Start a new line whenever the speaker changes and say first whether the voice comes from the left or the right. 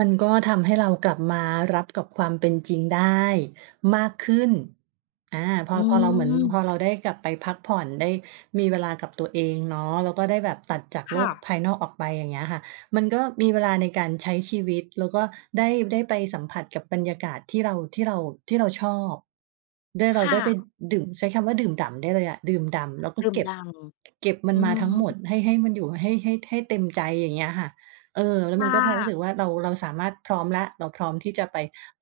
right: มันก็ทำให้เรากลับมารับกับความเป็นจริงได้มากขึ้น อา พ
left: อ
right: อ
left: ื
right: พอเราเหมือน พ
left: ม
right: อเราได้กลับไปพักผ่อน ได้มีเวลากับตัวเองเนาะ แล้วก็ได้แบบตัดจาก
left: ค
right: โล
left: ่
right: ก
left: ะ
right: ภายนอกออกไป อย่างเงี้ยค่ะ มันก็มีเวลาในการใช้ชีวิต แล้วก็ได้ ได้ไปสัมผัสกับบรรยากาศที่เรา ที่เรา ที่เราชอบด้วย เร
left: ค
right: า
left: ่
right: ได้ไป
left: ะ
right: ดื่ม ใช้คำว่าดื่มด่ำได้เลยอะ ดื่มด่ำแล้วก็
left: ดื่
right: เ
left: ม
right: ก็
left: ด
right: บ
left: ่
right: เก็บมั
left: ำ อ
right: น
left: ื
right: มา
left: อ
right: ทั้
left: ฮ
right: งหมด
left: ึ
right: ให้ ให้มันอยู่ ให้ ให้ ให้เต็มใจ อย่างเงี้ยค่ะ เออ แล้ว
left: ค
right: มั
left: ่
right: นก็พอรู้ส
left: ะ
right: ึกว่า เรา เราสามารถ พร้อมแล้ว เราพร้อมที่จะไป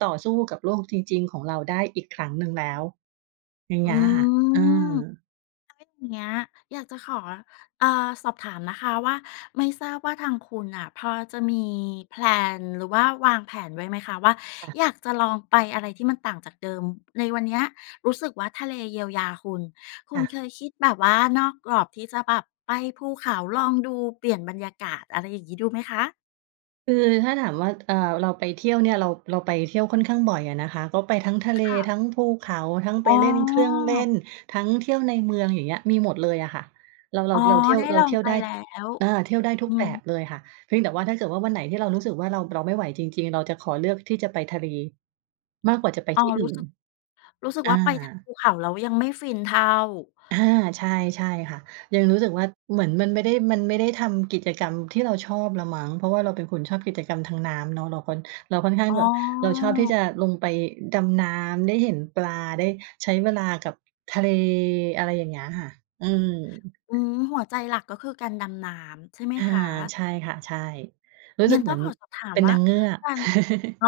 right: ต่อสู้กับโลกจริง ๆ ของเราได้อีกครั้งหนึ่งแล้ว อย่าง
left: อ
right: เ
left: ื
right: งี้ยค่ะ อ
left: ม
right: า
left: ถ้าอย่างเงี้ยอยากจะขอ เอ่อ สอบถามนะคะว่า ไม่ทราบว่าทางคุณน่ะพอจะมี แพลน หรือว่าวางแผนไว้ไหมคะว่า
right: ค่ะ
left: อยากจะลองไปอะไรที่มันต่างจากเดิม ในวันเนี้ยรู้สึกว่าทะเลเยียวยาคุณ คุ
right: ค่
left: ณ
right: ะ
left: เคยคิดแบบว่านอกกรอบที่จะแบบไปภูเขาลองดู เปลี่ยนบรรยากาศ อะไรอย่างงี้ดูไหมคะ?
right: คือถ้าถามว่า เอ่อ เราไปเที่ยวเนี่ย เรา เราไปเที่ยวค่อนข้างบ่อยอะนะคะ ก็ไปทั้งทะเล
left: ค่ะ
right: ทั้งภูเขา ทั้งไ
left: อ
right: ป
left: ๋อ
right: เล่นเครื่องเล่น ทั้งเที่ยวในเมือง อย่างเงี้ย มีหมดเลยอะค่ะ เรา เร
left: อ๋
right: า
left: อ
right: เราเที่ยว
left: ได้
right: เร
left: ล
right: า
left: อ
right: เท
left: ง
right: ี่ยว
left: ไป
right: ได้
left: แล้ว
right: เออ เที่ยวได้ทุ
left: อื
right: กแบบ
left: ม
right: เลยค่ะ เพียงแต่ว่าถ้าเกิดว่าวันไหนที่เรารู้สึกว่าเรา เราไม่ไหวจริง ๆ เราจะขอเลือกที่จะไปทะเลมากกว่าจะไป
left: อ๋อ
right: ที่อื
left: ร
right: ่
left: ู้ส
right: น
left: ึก รู้สึก
right: อ
left: ว่าไป ท
right: า
left: ภูเขา แล้วยังไม่ฟินเท่า
right: อา ใช่ ใช่ค่ะ ยังรู้สึกว่า เหมือนมันไม่ได้ มันไม่ได้ทำกิจกรรมที่เราชอบแล้วมั้ง เพราะว่าเราเป็นคนชอบกิจกรรมทางน้ำเนาะ เราคอน เราค่อนข้า
left: อ
right: ง
left: ๋
right: แบบ เราชอบที่
left: อ
right: จะลงไปดำน้ำ ได้เห็นปลา ได้ใช้เวลากับทะเล อะไรอย่างเงี้ยค่ะ อืม
left: อืม หัวใจหลักก็คือการดำน้ำ ใช่ไหม
right: อา
left: คะ?
right: ใช่ค่ะ ใช่ รู้
left: ง
right: ส
left: ั
right: ึ
left: ้
right: ก
left: น
right: เ
left: ต
right: ห
left: ้
right: ม
left: อ
right: ือ
left: ง
right: น
left: ขอสอบถา
right: เ
left: ม
right: ป็น
left: ว
right: น
left: ่า
right: างเงือก
left: การ อ๋อ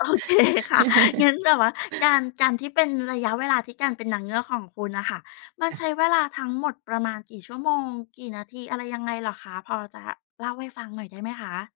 left: โอเคค่ะ งั้นแบบว่าการ การที่เป็น ระยะเวลาที่การเป็นนางเงือกของคุณน่ะค่ะ มัน
right: ค่
left: ใช
right: ะ
left: ้เวลาทั้งหมดประมาณกี่ชั่วโมง กี่นาที อะไรยังไงเหรอคะ? พอจะเล่าให้ฟังหน่อยได้ไหมคะ?